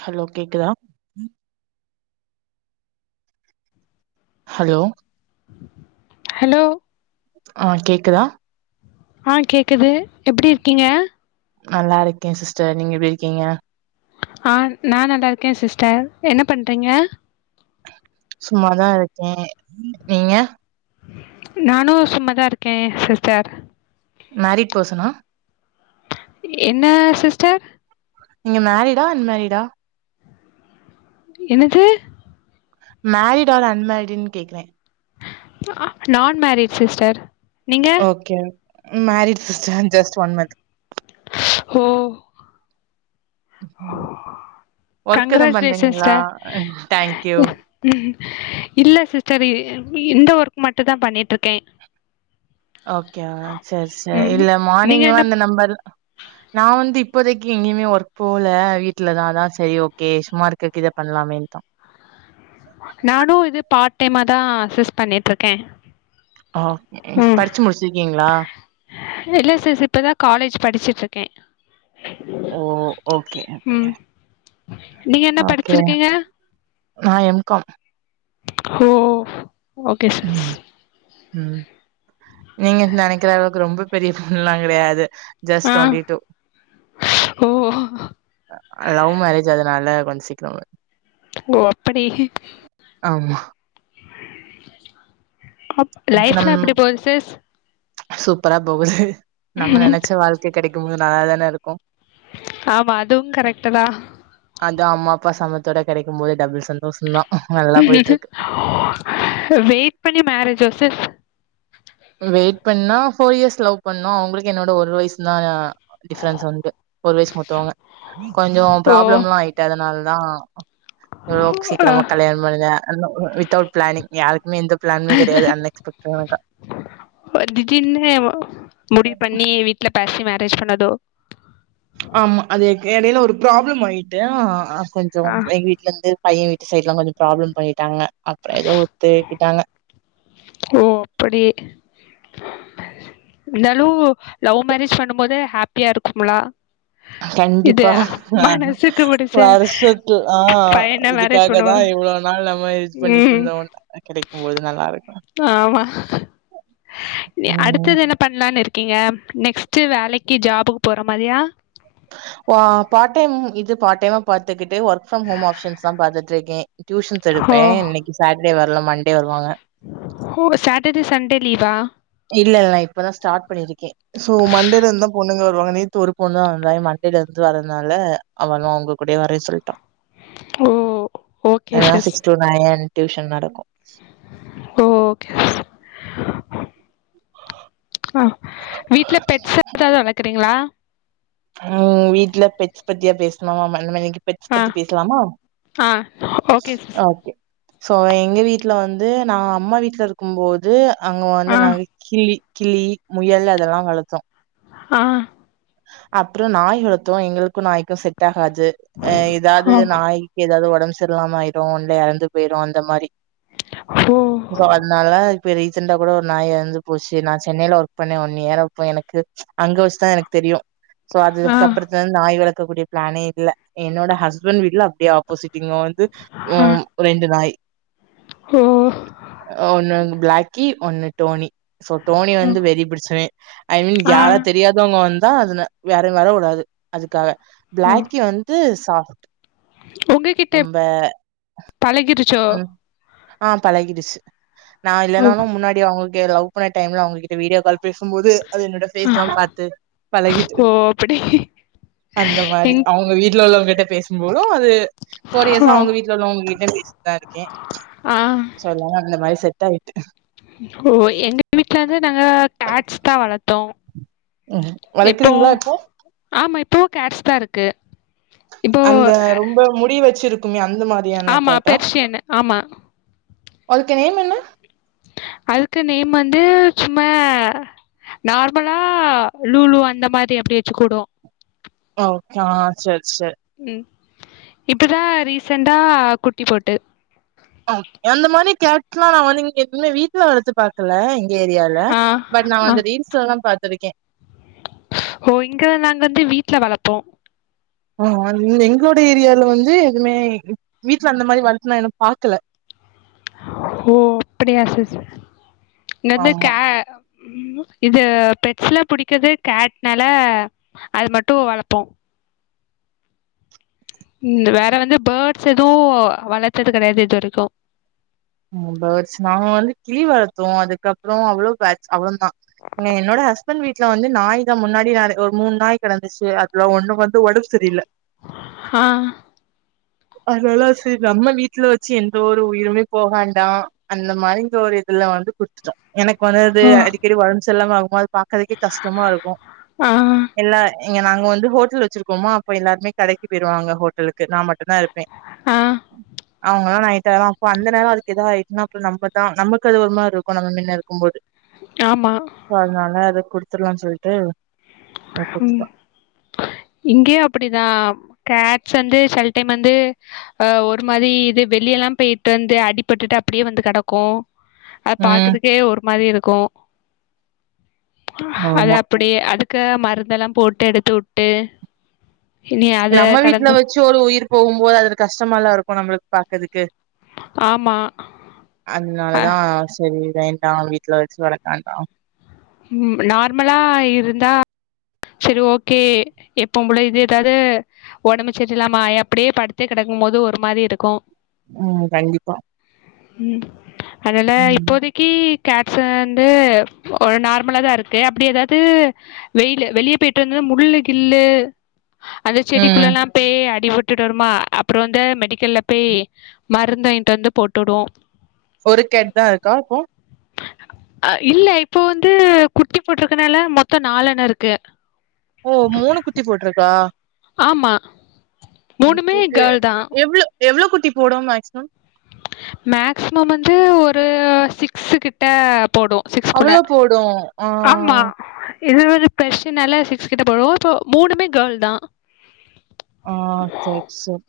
Hello கேக்குதா hello hello ஆ கேக்குதா ஆ கேக்குது எப்டி இருக்கீங்க நல்லா இருக்கே சிஸ்டர் நீங்க எப்டி இருக்கீங்க ஆ நா நல்லா இருக்கே சிஸ்டர் என்ன பண்றீங்க சும்மாதா இருக்கே நீங்க நானு சும்மதா இருக்கே சிஸ்டர் மரிட் பர்சனா என்ன சிஸ்டர் நீங்க மரிடா அன்மேரிடா என்னது மரிட் ஆர் அன்மேரிடுன்னு கேக்குறே நான் மரிட் சிஸ்டர் நீங்க okay married sister just one month ஹோ ம் ஒர்க் எதும் கங்ராஜுலேஷன் பண்றீங்களா சிஸ்டர் தேங்க்யூ இல்ல சிஸ்டர் இந்த ஒர்க் மட்டுதான் பண்ணிட்டு இருக்கே ஓகே ஆஹ் செரி செரி இல்ல நீங்க மார்னிங்கு என்ன வந்து நம்பல் நா வந்து இப்போதைக்கு எங்கேயுமே ஒர்க் போகல வீட்டுலதாதான் சரி ஓகே சும்மா இருக்ககு இத பண்ணலாமேன் தா நானும் இது பார்ட் டைமா தா சிஸ் பண்ணிட்டு இருக்கே ஆ உம் படிச்சு முடிச்சிருக்கீங்களா இல்ல சிஸ் இப்பதான் காலேஜ் படிச்சுட்டு இருக்கே ஓ ஓகே ஓகே உம் நீங்க என்ன படிச்சிருக்கீங்க நா எம் காம் ஹோ ஓகே சிஸ் உம் நீங்க நெனைக்கிற அளவுக்கு ரொம்ப பெரிய பொண்ணலா கெடையாது ஜஸ்ட் ஆ ட்வெண்டி டூ ஓ லவ் மேரேஜ் அதனால வந்து சிக்ரவன் ஓ அப்படி ஆமா. ஓகே. நம் லைஃப்லாம் எப்படி போது சிஸ் சூப்பரா போகுது நம்ம நெனச்ச வாழ்க்கை கிடைக்கும்போது நல்லா தானே இருக்கும் ஆமா அதுவும் கரெக்ட தான் அது அம்மா அப்பா சமத்தோட கிடைக்கும் போது டபுள் சந்தோஷம் தான் நல்லா போயிட்டுருக்கு. வெயிட் பண்ணி மேரேஜ் சிஸ் வெயிட் பண்ணா ஃபோர் இயர்ஸ் லவ் பண்ணணும் அவங்களுக்கு என்னோட ஒரு வயசு தான் டிபரன்ஸ் வந்துட்டு ஒரு வயசு முத்தவங்க கொஞ்சம் ஓ ப்ராப்ளம் எல்லாம் ஆயிட்டு அதனால ஆ இவளோ ஆ சீக்கிரமா கல்யாணம் முடிஞ்ச வித்தவுட் பிளானிங் யாருக்குமே இந்த பிளான்மே கிடையது அன்எக்ஸ்பெக்ட்ட தீடிரினு முடிவு பண்ணி வீட்ல பேக் மேரேஜ் பண்ணதோ ஆமா அதே எடையில ஒரு ப்ராப்ளம் ஆயிட்டு கொஞ்சம் ஆ எங்க வீட்டு்ல இருந்து பையன் வீட்டு சைடுைல கொஞ்சம் ப்ராப்ளம் பண்ணிட்டாங்க அப்புறம் ஏதோ ஒத்துக்கிட்டாங்க ஓ இது கண்டிப்பா ஆ மனசுக்கு புடிச்ச வருஷத்து ஆ பையன மேரேஜ் பண்ணுவோ இதுக்காகதான் இவ்வளவு நாள் நம்ம இது பண்ணிட்டு ம் இருந்தோம் கிடைக்கும்போது நல்லா இருக்கும் ஆமா ம் [unintelligible] இருக்கீங்க நெக்ஸ்ட் வேலைக்கு ஜாபுக்கு போற மாரியா பார்ட் டைம் இது பார்ட் டைம் பாத்துக்கித்து ஒர்க் ஃப்ரம் ஹோம் ஆப்ஷன்ஸ் தான் பாத்துட்டு இருக்கே டியூஷன்ஸ் ஓ எடுப்பே இன்னைக்கு சார சண்டே வரல மண்டே வருவாங்க ஓ சாட்டர்டே சண்டே லீவா இல்ல இ நான் இப்பதான் ஸ்டார்ட் பண்ணிருக்கேன் சோ மண்டேல இருந்துந்தான் பொண்ணுங்க வருவாங்க நேத்து ஒரு பொண்ணு தான் வந்தாய மண்டேல இருந்து வரதுனால அவளும் அவங்க கூட வர சொல்லிட்டோ ஓ ஓகே எல்லா sis six to nine tuition நடக்கும் ஓ ஓகே ஆ வீட்ல பெட்ஸ் எதாவது வளக்குறீங்களா ம் வீட்டுல பெட்ஸ் பத்தியா பேசுவாங்க [unintelligible] பெட்ஸ் ஆ பத்தி பேசலாமா ஆ ஓகே சிஸ் சோ எங்க வீட்டுல வந் அங்க ஆ வந்து நா கிள்ளி கிள்ளி முயல்ல அதெல்லாம் வளர்த்தோம் ஆ அப்புறம் நாய் வளர்த்தோம் எங்களுக்கும் நாய்க்கும் செட் ஆ அது ஓ [unintelligible] ஆயிரும் ஓ சோ அதுனால இப்போ ரீசண்டா கூட ஒரு நாய் எறந்து போச்சு நான் சென்னையில ஒர்க் பண்ணேன் ஒன்னு இயர் எனக்கு அங்க வச்சுதான் எனக்கு தெரியும் சோ ஆ அதுக ப்புறத்துலருந்து நாய் வளக் இருக்க கூடிய பிளானே இல்ல என்னோட ஹஸ்பன்ட் வீட்ல அப்டியே ஆப்போசிட் இங்க வந்து ஆ உம் ரெண்டு நாய் ஓ அ ஒன்னு ப்ளாக்கி ஒன்னு டோனி சோ டோனி ஓ, வந்து வெறி பிடிச்சவே ஐ மீன் ஆ யாரா தெரியாதவங்க வந்து தா அதுன வேற வேற உடாது அதுக்காக ஓ. பிளாக்கி வந்து சா உங்ககிட்ட எப் பழகிருச் ச்சோ ஆஹ் பழகிடுச்சு நா ஓ இல்லன்னாலு முன்னாடி அவுங் லவ் பண்ண டைம்ல அவுங்ககிட்ட வீடியோ கால் பேசும்போது அது என்னோட ஆ, பேஸ்ல்லா பாத்து பழகிட்டு ஓ அப்படி அந்த மாதிரி எங் அவுங்க வீட்டுல உள்ளவங்கக்கிட்ட பேசும்போது அது கொரியசா ஓ அவுங்க வீட்ல உள்ளவங்ககிட்ட இருக்கே ஆ சொல்லா அந் வயச எத்தா ஓ எங்க வீட்லருந்து நாங்க கேட்ஸ் தா வளர்த்தோ உம் வளக்கிறீங்களா இப்போ பூ கேட்ஸ் தா இருக்கு இப்போ அந்த ரொம்ப முடி வச்சிருக் ஆமா பெர்ஷியன் ஆமா அதுக்கு நேம் என்ன அதுக்கு நேம் வந்து சும்மா நார்மலா லூலு அந்த மாரி அப்டியே வெச்சு கூப்டுவோ ஓகே ஆஹ் செர் செர் உம் இப்பதா ரீசண்டா குட்டி போட்டு அந்த மாதிரி கேட்டுலா நா வந்து இங்க வீட்ல வளரத்து பாக்கல ஏரியால ஆ பட் நா ஆ வந்து ரீல்ஸ்லல்லா பாத்துருக்கே ஓ இங்க நாங்க வந்து வீட்டுல வளப்போ ஆஹ் எ எங்களோட ஏரியாலா வந்து எதுமே வீட்ல அந்த மாரி வளத்துனா இன்னு பாக்கல ஓ அப்டியா சிஸ் இங்கேருந்து ஆமா கே இது பெட்ஸ்ல புடிக்கது கேட்னால அது மட்டும் வளப்போ உம் வேற வந்து பேர்ட்ஸ் எதுவு வளத்தது கெடையாது இது வரைக்கு பேர்ட்ஸ் நாவந்து கிளி வளத்தோ அதுக்கப்புறோ அவ்ளோ பேட்ச் அவன்தா இங்க என்னோட ஹஸ்பண்ட் வீட்ல வந்து நாய் தா முன்னாடி நாலு ஒரு மூணு நாய் கெடந்துச்சு அதுல ஒண்ணு வந்து ஒடம்ப சரில்ல ஆஹ் அதனால செரி நம்ம வீட்ல வெச்சு எந்த ஒரு உயிருமே போகாண்டா அந்த மாரி ஒரு இதுல வந்து குடுத்துட்டோ எனக்கு வந்தது ஆ அடிக்கடி ஒட செல்லமாகுமது பாக்கதுக்கே கஷ்டமாருக்கு எல்லா இங்க நாங்க வந்து ஹோட்டல் வச்சிருக்கோம அப்ப எல்லாருே கடைக்கு போயிருவாங்க ஹோட்டலுக்கு நாமட்டு தா இருப்பே ஆ அவங்காலா நைட் த அப்ப அந்த நேரோ அதுக்கு எதா ஆயிடுச்சுன்ன அப்புரம் நம்ப தா நமக்கு அது ஒருமாரி இருக்கும் நம்ம மின்ன இருக்கும் போது ஆமா சோ அதனால அத குடுத்து த்துலாம்னு சொல்லிட்டு உம் இங்கயே அப்படிதா கேட்ஸ் வந்து செல டைம் வந்துஹ ஒரு மாதி இது வெளிய எல்லாம் போய்ட்டு வந்து அடிப்பட்டுட்டு அப்படியே வந்து கிடக்கும் அது ம் பாக்குதுக்கே ஒரு மாரி இருக்கும் க்கு அது ஆமா அப்படி அது க்க மருந்தெல்லாம் போட்டு எடுத்து விட்டு நம்ம வீட்டுல வச்சு ஒரு உயிர் போகும்போது அதுல கஷ்டமால்லா இருக்கும் நம்மளுக்கு பாக்குறதுக் க்கு ஆமா அ அதனாலதா சரி வேண்டா வீட்டுல வச்சு வளர்க்காண்டான் நார்மலா இருந்தா சரி ஓகே எப்பம்போள இது ஏதாது உடம்பு சரியலாமா ஆயி அப்பிடே படுத்தே கிடக்கும் போது ஒரு மாரி இருக்கும் உம் கண்டிப்பா உம் அதனால ம் இப்போதைக்கு கேட்ஸ் வந்து ஒரு நார்மலா தா இருக்கு அப்படி எதாதுவெயிலு வெளியே போய்டிட்டு வந்து முள்ளு கில்லு அந்த செடிக்குள்ள ம் எல்லாம் பே அடி டுட்டு வருமா அப்புறம் வந்து மெடிக்கல்ல பேய் மருந்துவாய்ண்ட்டு வந்து போட்டொவோம் ஒரு கேட் தா இருக்கா போ அஹ் இல்ல இப்போ வந்து குட்டி போட்ருக்கனால மொத்தம் நாலன இருக்கு ஓ மூணு குட்டி போட்ருக்கா ஆமா மூணுமே ஓகே ஓகே கேள் தா எவ்ளோ எவ்ளோ குட்டி போடும் மேக்ஸிமம் மேக்ஸிமம் வந்து ஒரு உ சிக்ஸு கிட்ட போடும் சிக்ஸ்குள்ள அவ்ளோ போடு ஆமா ஆஹ் இது ஒரு பெர்ஸ்னால சிக்ஸ் கிட்ட போடும் இப்போ மூணுமே கேர்ள் தா ஆஹ் சர் சர்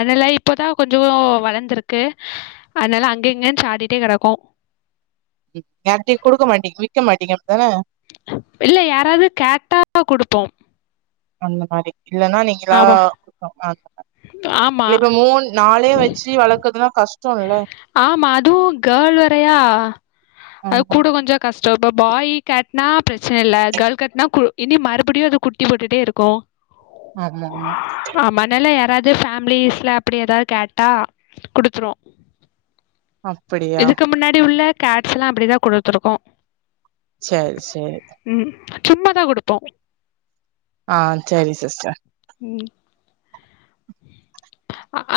அதலா இப்பதான் கொஞ்சொ வளர்ந்திருக்கு உஹ் அதனால அங்க இங்கன்னு சாடிட்டே கிடக்கும் யாட்டையு குடுக்க மாட்டீங்க விக்க மாட்டீங்க அப்டிதானே இல்ல யாராவது கேட்டா குடுப்போ அந்த மாரி இல்லன்னா நீங்களா ஹன் ஆமா இத மூண் நாளே வச்சு வளர்க்குறதுலா கஷ் ஆமா அதுவும் கேள் வேரயா அது ஆமா கூட கொஞ்சோ கஷ்டம் இப்ப பாய் கேட் நா பிரச்சன இல்ல கேள் கெட்னா கு இனி மறுபுடியு அது குட்டி போட்டுட்டே இருக்கு ஆமா ஆமா ஆமாண்ணல்ல யாராது இது ஃபேமிலிஸ்ல அப்டி ஏதாவது கேட்டா குடுத்துரு அப்படியா இதுக்கு முன்னாடி உள்ள கேட்ஸ் லா அப்படிதா குடுத்துருகோ சர் சேர் சும்மா தா குடுப்போ ஆஹ் சரி சிஸ்டர் ம்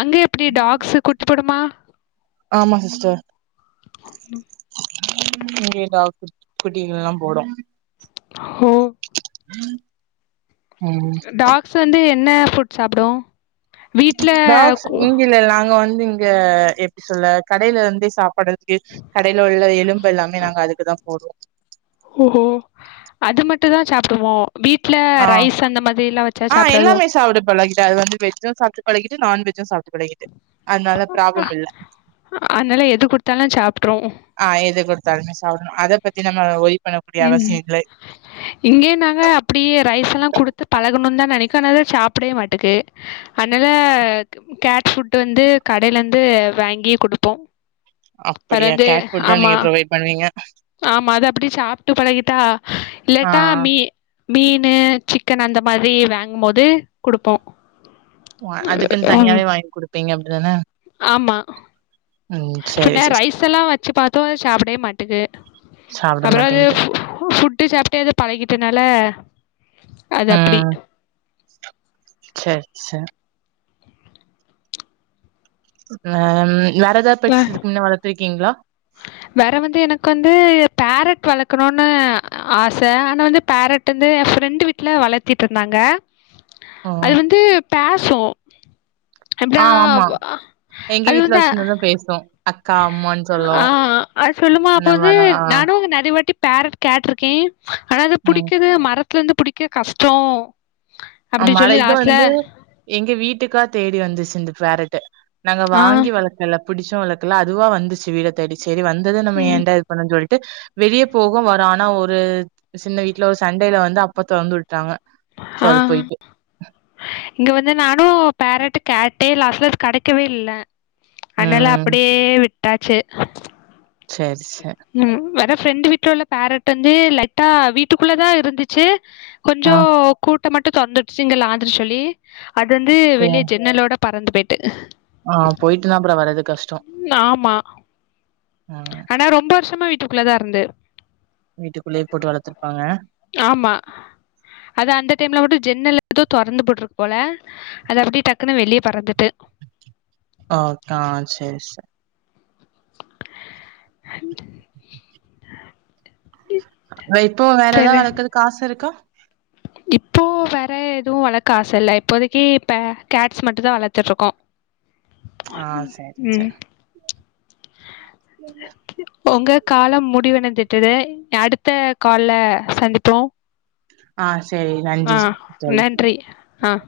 அங்க எப்டி டாக்ஸு குட்டி போடுமா ஆமா சிஸ்டர் உம் இங்க எல்லா டாக் குட்டிகளல்லா போடு ஓ உம் டாக்ஸ் வந்து என்ன ஃபுட் சாப்டு வீட்ல டாக்ஸ் கு- இங்க இல்ல நாங்க வந்து இங்க எப்டி சொல்ல கடையில இருந்தே சாப்பாடு கடையில உள்ள எலும்பு எல்லாமே நாங்க அதுக்கு தா போடுவோ ஓஹோ அது மட்டு தா சாப்டுமோ வீட்ல ஆஹ் ரைஸ் அந்த மாதிரிலா வச்சா ஆஹ் சாப்டாதோ எல்லாமே சாப்டு பழகிட்ட அது வந்து வெஜ்ஜும் சாப்பிட்டு பழகிட்டு நான்வெஜ் வெஜ் சாப்டு பழகிடு அதனால ப்ராப்ளம் இல்ல அதனால எது குடுத்தாலும் சாப்ட்ரும் ஆஹ் எது கொடுத்தாலுமே சாப் அத பத்தி நம்ம ஒய் உம் ம் இங்கேய நாங்க அப்டியே ரைஸ்ல்லா குடுத்து பழகணுந்தா நெனக்கு அதுனாலதா சாப்புடவே மாட்டேக்கு அதனால கேட் ஃபுட் வந்து கடையில இருந்து வாங்கி குடுப்போ அப்படியா பெறந்து கேட் ஃபுட் தா ஆமா நீங்க ப்ரொவைட் பண்ணுவீங்க ஆமா அத அப்டி சாப் ட்டு பழகிட்டா ஆ இல்லட்டா மீ மீனு சிக்கன் அந்த மாரி வாங்கு போது குடுப்போ அதுக்குன் தனியாவே வாங்கி குடுப் ப்பீங்க அப்டிதான ஆமா ம் சேரி பின்ன சிஸ்டர் ரைஸ் எல்லா வச்சு பாத்தோ சாப்டவே மாட் ட்டுக்கு சாப்ட அப்ரோ அது மாட்டேங்குது ஃபுட்டு சாப்ட்டே அது பழகிட்டனால அது அப்டி ம் சர் ந ம் வேற எதாது அ பெட்ஸ் இதுக்குமுன்ன வளத்துருக்கீங்ளா வேற வந்து எனக்கு வந்து பேரட் வளர்க்கணுனு ஆச ஆனா வந்து பேரட் வந்து என் ஃப்ரெண்டு வீட்ல வளத்திட்டு இருந்தாங்க ஓ அது வந்து ஃபேர் சோ ஆ ஆமா எங்க வீட்ல வந்து வச்சுருந்தது பேசு அக்கா அம்மான்னு சொல்லு ஆ அ சொல்லுமா அப்ப அந்த வந்து மாரிலா ஆ நானுங் நெனப் து வாட்டி ஃபேரட் கேட்டிருக்கே ஆனா அது ம் புடிக்குது மரத் ல இருந்து புடிக்க கஷ்டோ ஆமால இது வந்து எங்க வீட்டுக்கா தேடி வந்துச்சு இந்த ஃபேரட்டு நாங்க ஆ வாங்கி வளர்க்கலப் பிடிச்சும் வளக்கல்ல அதுவா வந்துச்சு வீட தேடி செரி வந்தது நம்ம ம் ஏண்டா இது பண்ணும் சொல் ட்டு வெளியே போகு வரு ஆனா ஒரு சின்ன வீட்டுல ஒரு சண்டையில வந்து அப்ப தொறந்து விட்டுட்டாங்க சோ ஆ அது போய் இங்க வந்து நானு ஃபேரட்டு கேரட்டு லாஸ்ட்ல அது கெடக்கவே இல்ல அனால ம் அப்புடியே விட் விட்டாச்சு சேரிசு உம் வர ஃப்ரெண்டு வீட்டில் உள்ள பேரட் வந்து லைட்டா வீட்டுக்குள்ள தான் இருந்துச்சு ஆ கொஞ்சம் கூ மட்டும் தொந்தடுச்சிங்களா அட்ட சொல்லி அது வந்து வெளிய ஜன்னலோட பறந்துபேட்டு ஆஹ் போயிட்டு நான் அப்பறம் வரது கஷ்டம் ஆமா ஆனா ரொம்ப வருஷமா விட் தூக்குள்ளதா இருந்து வீட்டுக்குள்ளயே போட்டு வளர்த்துருப்பாங்க ஆமா அத அந்த டைம்மில் மட்டும் ஜென்ன எதோ திறந்து போட்டுருக்கு போல அது அப்படியே டக்குன்னு வெளியே பறந்துட்டு ஓ கா சேரி சேரி [inaudible] இப்போ வேற ஏதாவது சரி வளர்க்கறதுக்கு காசு இருக்கா இப்போ வேற எதுவும் வளர்க்க ஆசை இல்ல இப்போதைக்கு இப்ப கேட்ஸ் மட்டும் தான் வளர்த்துருக்கோம் ஆ சரி உம் சரி உங்க காலம் மு முடிவன தட்டுது அடுத்த கால சந்திப்போம் ஆஹ் ஆஹ் நன்றி ஆஹ்